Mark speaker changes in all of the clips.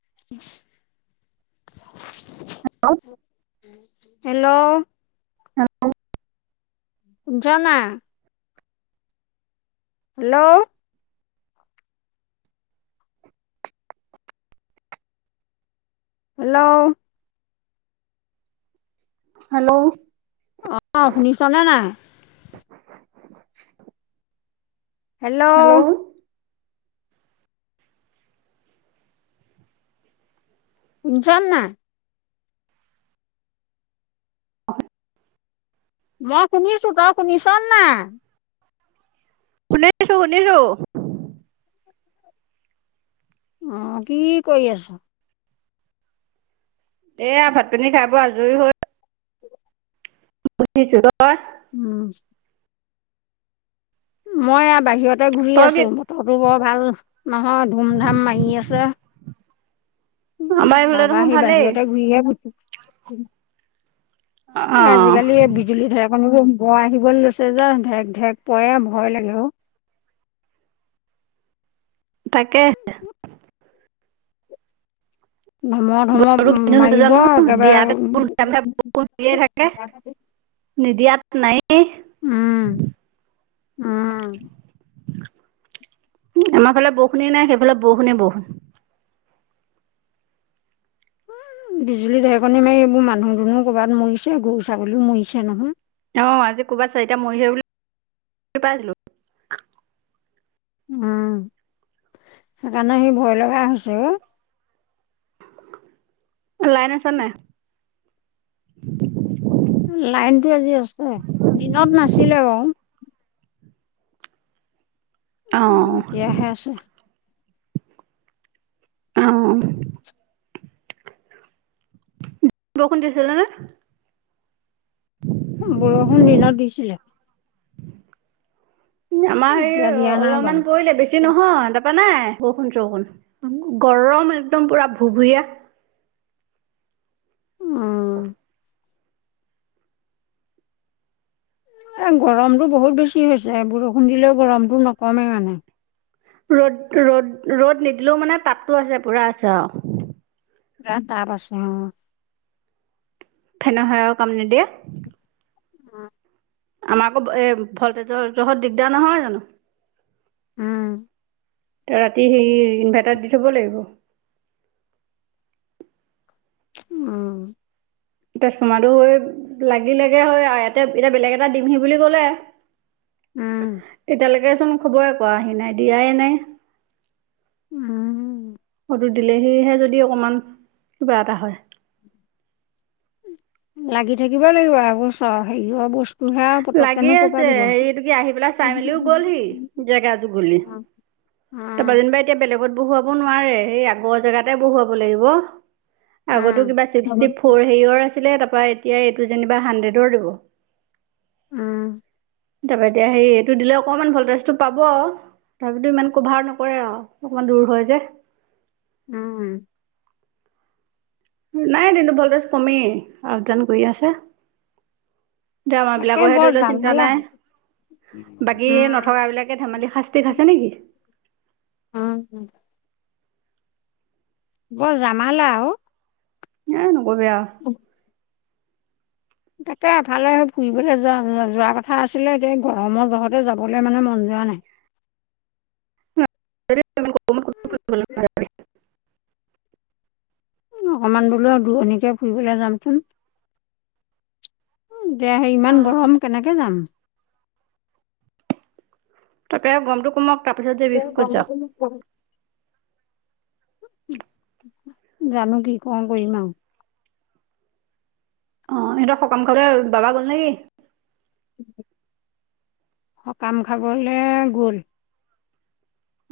Speaker 1: [inaudible]
Speaker 2: Hello!
Speaker 1: Hello!
Speaker 2: [inaudible]
Speaker 1: [unintelligible] Hello hello!
Speaker 2: Hello!
Speaker 1: অ শুনিছনে নাই, হেল্ল'! শুনিছনে নাই? মই শুনিছো তই শুনিছ নে নাই?
Speaker 2: শুনিছো শুনিছো?
Speaker 1: অ কি কৰি আছ?
Speaker 2: এয়া ভাত পানী খাই বৈ আজৰি হৈ, বহিছো তই
Speaker 1: উম! মই এয়া বাহিৰতে ঘূৰি
Speaker 2: তই কি
Speaker 1: আছো বতৰটো বৰ ভাল নহয় ধুম ধাম মাৰি আছে। উ
Speaker 2: আমাৰ এইফালে
Speaker 1: তাৰপা
Speaker 2: দেখোন
Speaker 1: সেই
Speaker 2: ভালেই
Speaker 1: বাহিৰতে ঘূৰি
Speaker 2: অ
Speaker 1: [unintelligible] আজিকালি বিজুলী ধেৰেক [unintelligible] [unintelligible] বৰ আহিবলৈ লৈছে যে ঢেক ঢেক পৰে ভয় লাগে অ
Speaker 2: [inaudible] তাকে
Speaker 1: [inaudible] ধমৰ
Speaker 2: ব
Speaker 1: ধমৰ মাৰিব
Speaker 2: জানো
Speaker 1: একেবাৰে
Speaker 2: দতে থাকে [unintelligible] নিদিয়াত নাইে
Speaker 1: উম, উম।
Speaker 2: আমাৰ ফালে বষুনে নাই সেইফালে বষুনে বষুন।
Speaker 1: বিজুলী ঢেকণী মাৰি এইবোৰ মানুহ দুনুও ক'ৰবাত মৰিছে গৰু ছাগলীও মৰিছে নহয়।
Speaker 2: অ' আজি ক'বাত চ [unintelligible] এতিয়া মই সেই বো [unintelligible] পাইছিলো।
Speaker 1: উম। সেইকাৰণে সি ভয় লগা হৈছো
Speaker 2: লাইন আছ নাই?
Speaker 1: লাইনতটো আজি আছে, দিনত নাছিলে বাৰু।
Speaker 2: অ
Speaker 1: উ', এতিয়া হে আছে।
Speaker 2: অ'হ। কখনোন [unintelligible] দিছিল নে?
Speaker 1: বৰষুণ দিনাত দিছিলে।
Speaker 2: আমাৰ হেৰি
Speaker 1: এতিয়া দিয়া নাই বাৰু।
Speaker 2: অলপমান পৰিলে, বেছি নহয়, তাৰপা নাই। বষুন চষুন, গৰম একদম পুৰা ভুভুীয়া।
Speaker 1: উ'। এ গৰমতটো বহুত বেছি হৈছে, বৰষুণ দিলেও গৰমতটো নকমেই মানে।
Speaker 2: ৰ'দ ৰ'দ ৰ'দ নিদিলেও মানে তাপতটো আছে, পুৰা আছে আৰু।
Speaker 1: ৰা তাৰপছে অ'।
Speaker 2: ফেন হেও কাম নিদিয়ে।
Speaker 1: উম।
Speaker 2: আমাৰ আকৌ, এ ভলটেজৰ জহত দিগদাৰ নহয় জানো।
Speaker 1: উম।
Speaker 2: ৰাতি সেই ইনভাৰ্টাৰ দি থব লাগিব।
Speaker 1: উম।
Speaker 2: এতিয়া চোমাটো হৈ লাগি লাগে হয় আৰু, ইতে এতিয়া বেলেগ এটা ডিমহি বুলি ক'লে।
Speaker 1: উম।
Speaker 2: চোন খবৰে কৰাোৱাহি নাই, দিয়াই নাই।
Speaker 1: উম।
Speaker 2: দিলে সেয়হে যদি অকমান, কিবা এটা হয়।
Speaker 1: লাগি থাকিব লাগিব এবোৰ [unintelligible] চ হেৰি বস্তু।
Speaker 2: লাগি আছে, হেৰি তি আহি পেলাই
Speaker 1: উম,
Speaker 2: চাই
Speaker 1: উম,
Speaker 2: মেলিও গলহি, জেগা যোগলি। তাৰপৰা যেনিবা এতিয়া বেলেগত বহুৱাব নোৱাৰে, সে আগৰ জেগাতে বহুৱাব লাগিব। আগতো
Speaker 1: উম,
Speaker 2: কিবা ছিক্সি ফৰ হে আছে ত' [unintelligible] এতিয়া এইটো যেনিবা হাড্ৰেডৰ দিব।
Speaker 1: উম।
Speaker 2: তাৰাপা এতিয়া সেই এইটো দিলে অকমান ভলটজটো পাব। তাপিতো ইমান কভাৰ নকৰে আৰু অকমান দূৰ হয় যে।
Speaker 1: উম।
Speaker 2: নাই ণু [unintelligible] ভলদাস কমেই, আপ-দাওন কৰি আছে। ড্ৰামাৰ
Speaker 1: তাকে
Speaker 2: বিলাকৰহে
Speaker 1: বৰ
Speaker 2: ধৰি লও চিন্তা
Speaker 1: জামালা
Speaker 2: নাই।
Speaker 1: উম,
Speaker 2: বাকী নথকা বিলাকে ধেমালি শাস্তি খাইছে নেকি।
Speaker 1: উ। বৰ জমালা ও।
Speaker 2: এ নকবি আও।
Speaker 1: তাকে এফালে ফুৰিবলৈ যোৱা যোৱা কথা আছিলে, এতিয়া গৰমৰ জহতে যাবলৈ মানে মন যোৱা নাই।
Speaker 2: উ। [inaudible] [unintelligible]
Speaker 1: অকমান বুলো দূৰণিকে ফুৰিবলে যামচোন। উম, দে হেৰি
Speaker 2: অ
Speaker 1: ইমান গৰম কেনেকে যাম।
Speaker 2: তাকে গমটো কমক তাৰপিছত যে ৰিক যাম।
Speaker 1: জানো কি কও কৰিম আৰু।
Speaker 2: অ' ইহতৰ সকাম খাবলে বাবা গল নেকি?
Speaker 1: সকাম খাবলে গল।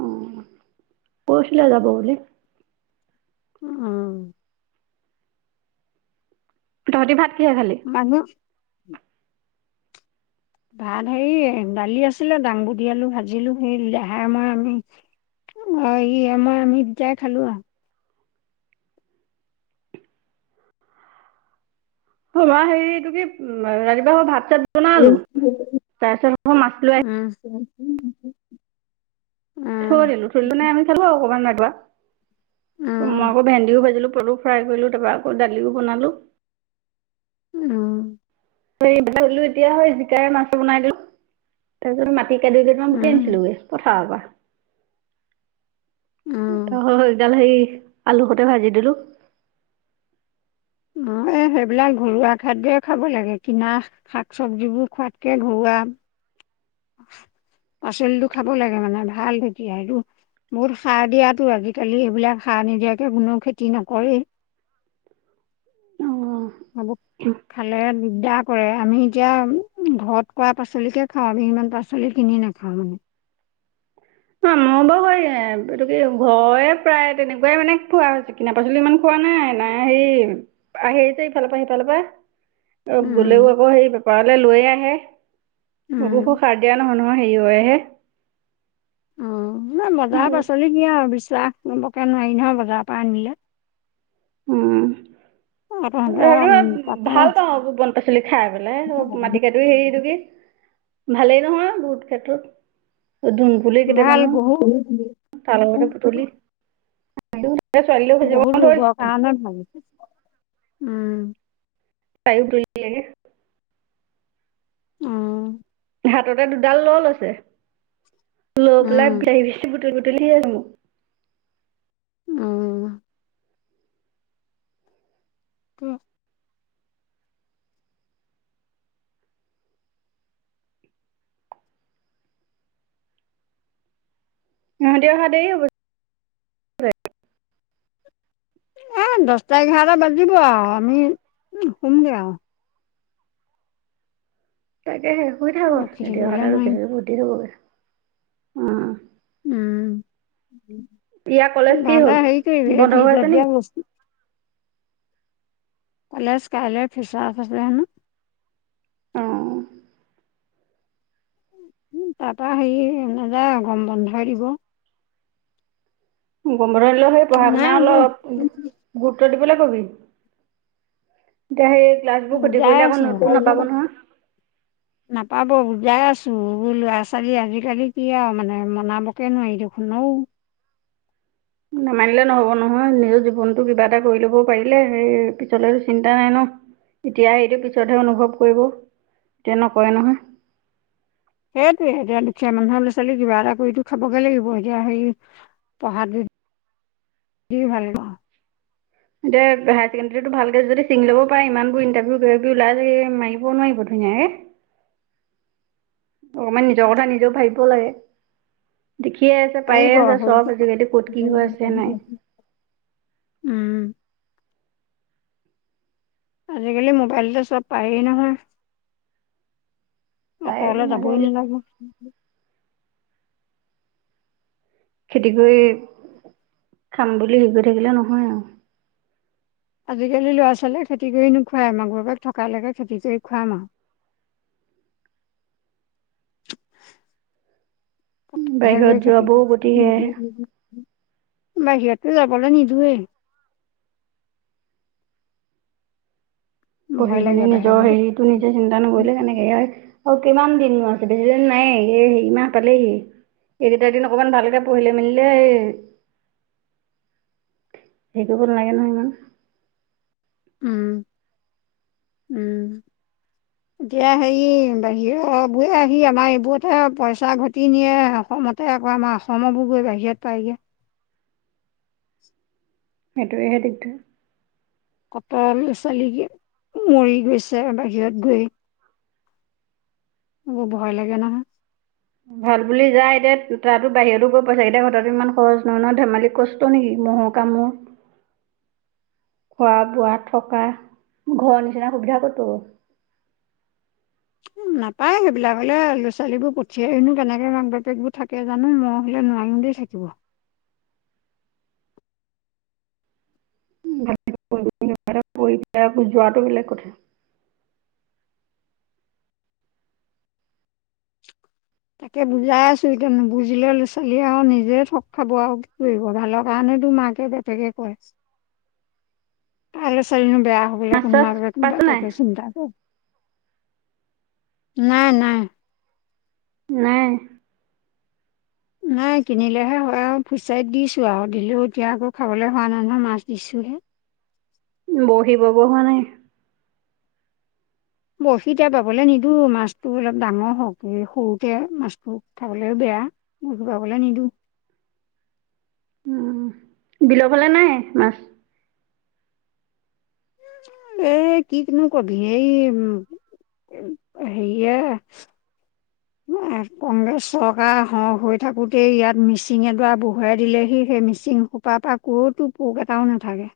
Speaker 2: অ' পৰহিলে যাব বুলি।
Speaker 1: অ'।
Speaker 2: তহতি ভাত কিহে খালি।
Speaker 1: মানুহ ভাত হেৰি দালি আছিলে দাংবুধি আলু ভাজিলো সেই দেহাই মই আমি অ' ই আমাৰ আমি দুটাই খালো আও।
Speaker 2: আমাৰ হেৰি টো কি ৰাতিপুৱা ভাত চাত। বনালোঁ তাৰপিছত আকৌ মাছ লৈ
Speaker 1: [unintelligible]
Speaker 2: থৈ দিলো- থৈ দিলো মানে আমি খালো আও অকমান ৰাতিপুৱা,
Speaker 1: উম
Speaker 2: মই
Speaker 1: উম
Speaker 2: আকৌ ভেন্দিও ভাজিলো। পটলো ফ্ৰাই কৰিলো তাৰপৰা আকৌ দালিও বনালো।
Speaker 1: উম।
Speaker 2: বনাই থৈ দিলো এতিয়া হয় জিকাই মাছতো বনাই দিলো তাৰপিছত মা ঢেঁকীয়া দুদিল মান বিচাৰি
Speaker 1: উম
Speaker 2: আনিলো পথাৰৰপা সেই
Speaker 1: উম
Speaker 2: গিডাল আলু সতে ভাজি দিলো।
Speaker 1: অ' সেইবিলাক ঘৰুৱা খাদ্যই খাব লাগে কিনা শাক চবজিবোৰ খোৱাতকে ঘৰুৱা।
Speaker 2: [inaudible]
Speaker 1: পাচলিটো খাব লাগে মানে ভাল ঢেঁকীয়াতো। বহুত সাৰ দিয়াতো আজিকালি এইবিলাক সাৰ নিদিয়াকে কোনেও খেতি নকৰে। হ'ব
Speaker 2: অ
Speaker 1: খালে দিগদাৰ কৰে আমি এতিয়া ঘৰত কৰা পাছলিকে খাও আমি। ইমান পাচলি কিনি নাখাও মানে।
Speaker 2: অ' মই বাৰু এইতো কি ঘৰে প্ৰায় তেনেকুৱাই মানে খোৱা হৈছে কিনা পাচলি ইমান খোৱা মানে নাই হেৰি আহিছে ইফালৰ পৰা সিফালৰ পৰা। অ' গলেও
Speaker 1: উম
Speaker 2: আকৌ সেই বেপাৰলৈ লৈয়ে আহে সেইবোৰতো
Speaker 1: উম
Speaker 2: সাৰ দিয়া নহয় নহয়। অ' হেৰি হয়হে।
Speaker 1: অ' নাই বজাৰৰ পাচলি কি আৰু বিশ্বাস কৰিবকে নোৱাৰি নহয় বজাৰৰ পৰা আনিলে।
Speaker 2: উম।
Speaker 1: [unintelligible]
Speaker 2: আৰু
Speaker 1: উম তাতে
Speaker 2: ভাল পাওঁ বন পাচলি খাই পেলাই মাটি কাটোৰি হেৰিটো কি ভালেই নহয় বহুত ক্ষেত্ৰত। দুনপুলি
Speaker 1: ভাল
Speaker 2: কেইটামানো
Speaker 1: বহুত
Speaker 2: তাৰ লগতে বুটলি। ছোৱালীলৈও ভাজিব
Speaker 1: বহুত ৰোগৰ
Speaker 2: ধৰিছোঁ
Speaker 1: কাৰণে ভাল, উম।
Speaker 2: তাইয়ো বুতলি দিলেগে।
Speaker 1: উম।
Speaker 2: হাততে দুডাল লৈ লৈছে লৈ, পেলাই
Speaker 1: উম
Speaker 2: [unintelligible] তই বুটলিয়ে হল।
Speaker 1: অ'। [unintelligible]
Speaker 2: সিহতি অহা দেৰি ছাগে [unintelligible]
Speaker 1: এ দচটা এঘাৰটা বাজিব আও আমি উম সোমগে আও।
Speaker 2: তাকেহে শুই থাকো,
Speaker 1: ৰখি
Speaker 2: ইহঁতি
Speaker 1: থাকিবলৈ
Speaker 2: অহালে ৰখি
Speaker 1: নোৱাৰিম
Speaker 2: থাকিলে বহুত দেৰি হ'বগে। উম।
Speaker 1: উম
Speaker 2: ইয়াৰ কলেজ কি
Speaker 1: তহঁতে
Speaker 2: হ'ল,
Speaker 1: হেৰি কৰিবি এই
Speaker 2: বন্ধৰ হৈ
Speaker 1: ফ্ৰিজত
Speaker 2: আছে
Speaker 1: দিয়া
Speaker 2: নেকি?
Speaker 1: বস্তু কলেজ কাইলৈ ফ্ৰেছাৰ্ছ আছে হেনো।
Speaker 2: অঁ
Speaker 1: তাৰপৰা হেৰি নাযায় আও গৰম বন্ধই দিব।
Speaker 2: গম বন্ধ দিলেও সেই পঢ়া
Speaker 1: নাই
Speaker 2: শুনা
Speaker 1: এইবোৰ
Speaker 2: অলপ তই দিবলৈ কবি। এতিয়া হেই ক্লাছবো ক্ষতি
Speaker 1: বুজাই
Speaker 2: কৰিলে আকৌ
Speaker 1: আছো
Speaker 2: নোটবো নাপাব নহয়।
Speaker 1: যাই আছো। ল'ৰা ছোৱালী-আজিকালি কি আও মানে মনাবকে নোৱাৰি দেখোন ঔ।
Speaker 2: নামানিলে নহ'ব নহয়। নিজ জীৱনতটো কিবা এটা কৰি ল'ব পাৰিলে হেই পিছলেতো চিন্তা নাই ন। এতিয়া হেইটো পিছতহে অনুভৱ কৰিব। এতিয়া নকৰে নহয়।
Speaker 1: সেইটোৱে এতিয়া দুখীয়া মানুহৰ ল'ৰা-ছোৱালী কিবা এটা কৰিতো খাবগে লাগিব এতিয়া হেই পঢ়াটো, দি ভাল পাওঁ।
Speaker 2: এয়া হাই ছেকেণ্ডেৰীটো ভালকে যদি চিং ল'ব পাৰে ইমানবোৰ ইণ্টাভিউ কিবা কিবি ওলাই আছে সি মাইব নোৱাৰিব ধুনীয়াকে? [inaudible] অকমান নিজৰ কথা নিজেও ভাবিব লাগে। দেখিয়ে আছে, পায়ে
Speaker 1: পাৰিব
Speaker 2: আছে চব আজি কালি ক'ত কি হৈ আছে নাই?
Speaker 1: উম। আজিকালি মোবাইলতে চব পায়েই নহয়।
Speaker 2: পায় একো
Speaker 1: আতলৈ যাবই
Speaker 2: নাজানো
Speaker 1: নালাগে।
Speaker 2: খেতি কৰি খাম বুলি হেই কই থাকিলে নহয় আও।
Speaker 1: আজিকালি ল'ৰা-ছোৱালীয়ে খেতি কৰি নোখোৱাই। মাক-বাপেক থকালৈকে খেতি কৰি খোৱাম আও।
Speaker 2: [inaudible] বাহিৰত যোৱাবোৰো গতি সেয়াহে
Speaker 1: [unintelligible] বাহিৰটো যাবলৈ নিদোৱে।
Speaker 2: পঢ়ি
Speaker 1: ভয়
Speaker 2: শুনি
Speaker 1: লাগে
Speaker 2: নিজৰ
Speaker 1: বাহিৰলৈ
Speaker 2: হেৰিটো
Speaker 1: পঠিয়ালে।
Speaker 2: নিজে চিন্তা নকৰিলে কেনেকে। এয়াই অ' কিমান দিননো আছে, বেছি দিন নায়ে, এ হেই মাহ পালেহি। একেইটা দিন অকমান ভালকে পঢ়িলে মেলিলে এই হেই কৰিব নালাগে নহয় ইমান।
Speaker 1: উম। উম
Speaker 2: [inaudible]
Speaker 1: এতিয়া হেই বাহিৰবোৰে আহি আমাৰ এইবোৰতহে পইচা ঘটি নিয়ে আক'। সমতহে আকৌ আমাৰ অসমবো-বোয়ে বাহিৰত পায়গে।
Speaker 2: হেটোৱেহে দিগদা।
Speaker 1: ক'তল ছোৱালী কি, মৰি গৈছে বাহিৰত গৈ। এবো ভয় লাগে নহয়।
Speaker 2: ভাল বুলি যায়, এতিয়া তাতো বাহিৰতো গৈ পইচা কেইটা ঘটাটো ইমান খৰচ নহয় নহয় ধেমালি কষ্ট নেকি মহ কামোৰ। খোৱা বোৱা, থকা ঘৰৰ নিচিনা সুবিধা ক'ত পাব।
Speaker 1: উম নাপায় সেইবিলাক হ'লেও ল ছালীবোৰ পঠিয়াইনো কেনেকে মাক বাপেকবো থাকে জানো মই হলে নোৱাই সন্দেহ থাকিব।
Speaker 2: [inaudible] [unintelligible] কই পেলাই যোৱাটো বেলেগ কথা।
Speaker 1: তাকে বুজাই আছো এতিয়া নুবুজিলে ল ছালীয়ে আও নিজে ঠগ খাব আও কি কইব ভালৰ কাৰণে এটো মাকে বাপেকে কয়।
Speaker 2: [inaudible]
Speaker 1: কা নো ছোৱালীনো বেয়া হ'বলৈ
Speaker 2: মাছ
Speaker 1: কোন
Speaker 2: চাছ পাইছ নাই
Speaker 1: মাক-বাপেকে চিন্তা কৰে। নাই, নাই।
Speaker 2: নাই।
Speaker 1: নাই কিনিলেহে হয় আও। ফিচাইত দিছো আও দিলেও এতিয়া আকৌ খাবলৈ হোৱা নাই নহয়। মাছ দিছো উহে।
Speaker 2: বহি বাব হোৱা নাই?
Speaker 1: বশি এতিয়া বাবলে নিদো। মাছতটো অলপ ডাঙৰ হওঁক এই সৰুতে মাছটো খাবলৈও বে য়া বশি বাবলৈ নিদো।
Speaker 2: উ। বিলফালে নাই মাছ?
Speaker 1: এ, কি কিনো কবি, এই, উ। [unintelligible] [unintelligible] কংগ্ৰেছ চৰকাৰ খন হৈ থাকোতেই ইয়াত মিচিং এডৰা বঢুৱাই দিলেহি সেই মিচিং সোপা পৰা কতো পোক এটাও নাথাকে।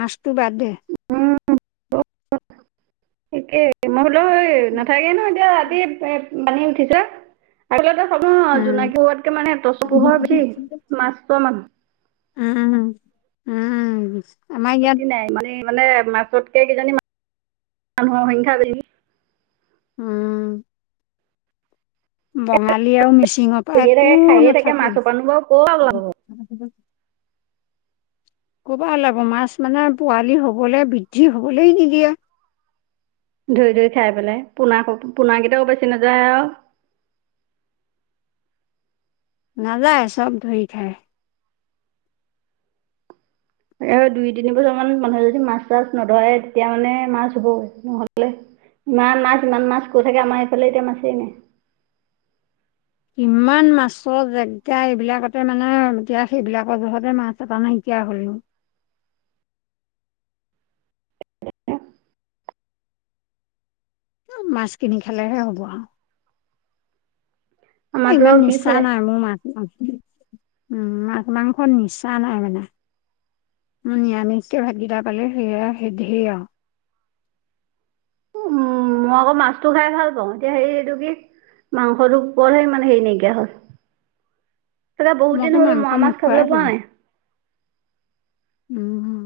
Speaker 1: মাছটো বাদে।
Speaker 2: [unintelligible] [unintelligible] মই [unintelligible] নাথাকেই নহয়, এতিয়া ৰাতি পানী [unintelligible] [unintelligible] [unintelligible]
Speaker 1: উম
Speaker 2: জোনাকী হোৱাতকে মানে, টচ পোহৰ [unintelligible]
Speaker 1: উম, উম, উম, উম।
Speaker 2: ক্ষতি নাই, মানে মানে মাছতকে কিজানি [unintelligible] মানুহৰ সংখ্যা [unintelligible]
Speaker 1: উম বঙালী আৰু মিচিঙৰ পৰা
Speaker 2: কৰিয়ে
Speaker 1: একো
Speaker 2: থাকে খায়ে থাকে
Speaker 1: নাথাকে।
Speaker 2: মাছৰ পানো বাৰু ক'ৰ আৰু ওলাব
Speaker 1: ক'পা ওলাব মাছ মানে, পোৱালি হ'বলৈ বৃদ্ধি হবলৈ নিদিয়ে।
Speaker 2: ধুই ধুই খাই পেলাই, পোনা-পোনাকেইটাও বাচি নাযায় আৰু। [inaudible]
Speaker 1: নাযায়, চব ধৰি খাই।
Speaker 2: এ দুই তিনি বছৰ মান মানুহে যদি মাছ চাছ নধৰে, তেতিয়া মানে মাছ হ'ব নহলে ইমান মাছ, ইমান মাছ কৈ থাকে আমাৰ এইফালে এতিয়া মাছেই নাই।
Speaker 1: ইমান মাছৰ জেগা এইবিলাকতে মানে, এতিয়া সেইবিলাকৰ যহতে মাছ এটা নাইকিয়া [unintelligible]
Speaker 2: [inaudible]
Speaker 1: মাছ কিনি খালেহে হ'ব আৰু।
Speaker 2: আমাৰতো
Speaker 1: ইমান
Speaker 2: আৰু কি
Speaker 1: নিচা
Speaker 2: খুৱাই
Speaker 1: নাই মোৰ [unintelligible] উম, মাছ মাংস নিচা নাই মানে। মোৰ নিৰামিষকৈ ভাতকেইটা পালে, সেয়া সেধেই আৰু।
Speaker 2: মই আকৌ মাছটো খাই ভাল পাওঁ, এতিয়া হেই এইটো কি মাংসটো ওপৰতহে ইমান হেৰি নাইকিয়া হ'ল। তাতে বহুত
Speaker 1: মইতো
Speaker 2: দিন হ'ল,
Speaker 1: মাংস
Speaker 2: মোৱা মাছ
Speaker 1: নোখোৱাই
Speaker 2: খাবলৈ পোৱা
Speaker 1: হ'লো
Speaker 2: নাই।
Speaker 1: উম।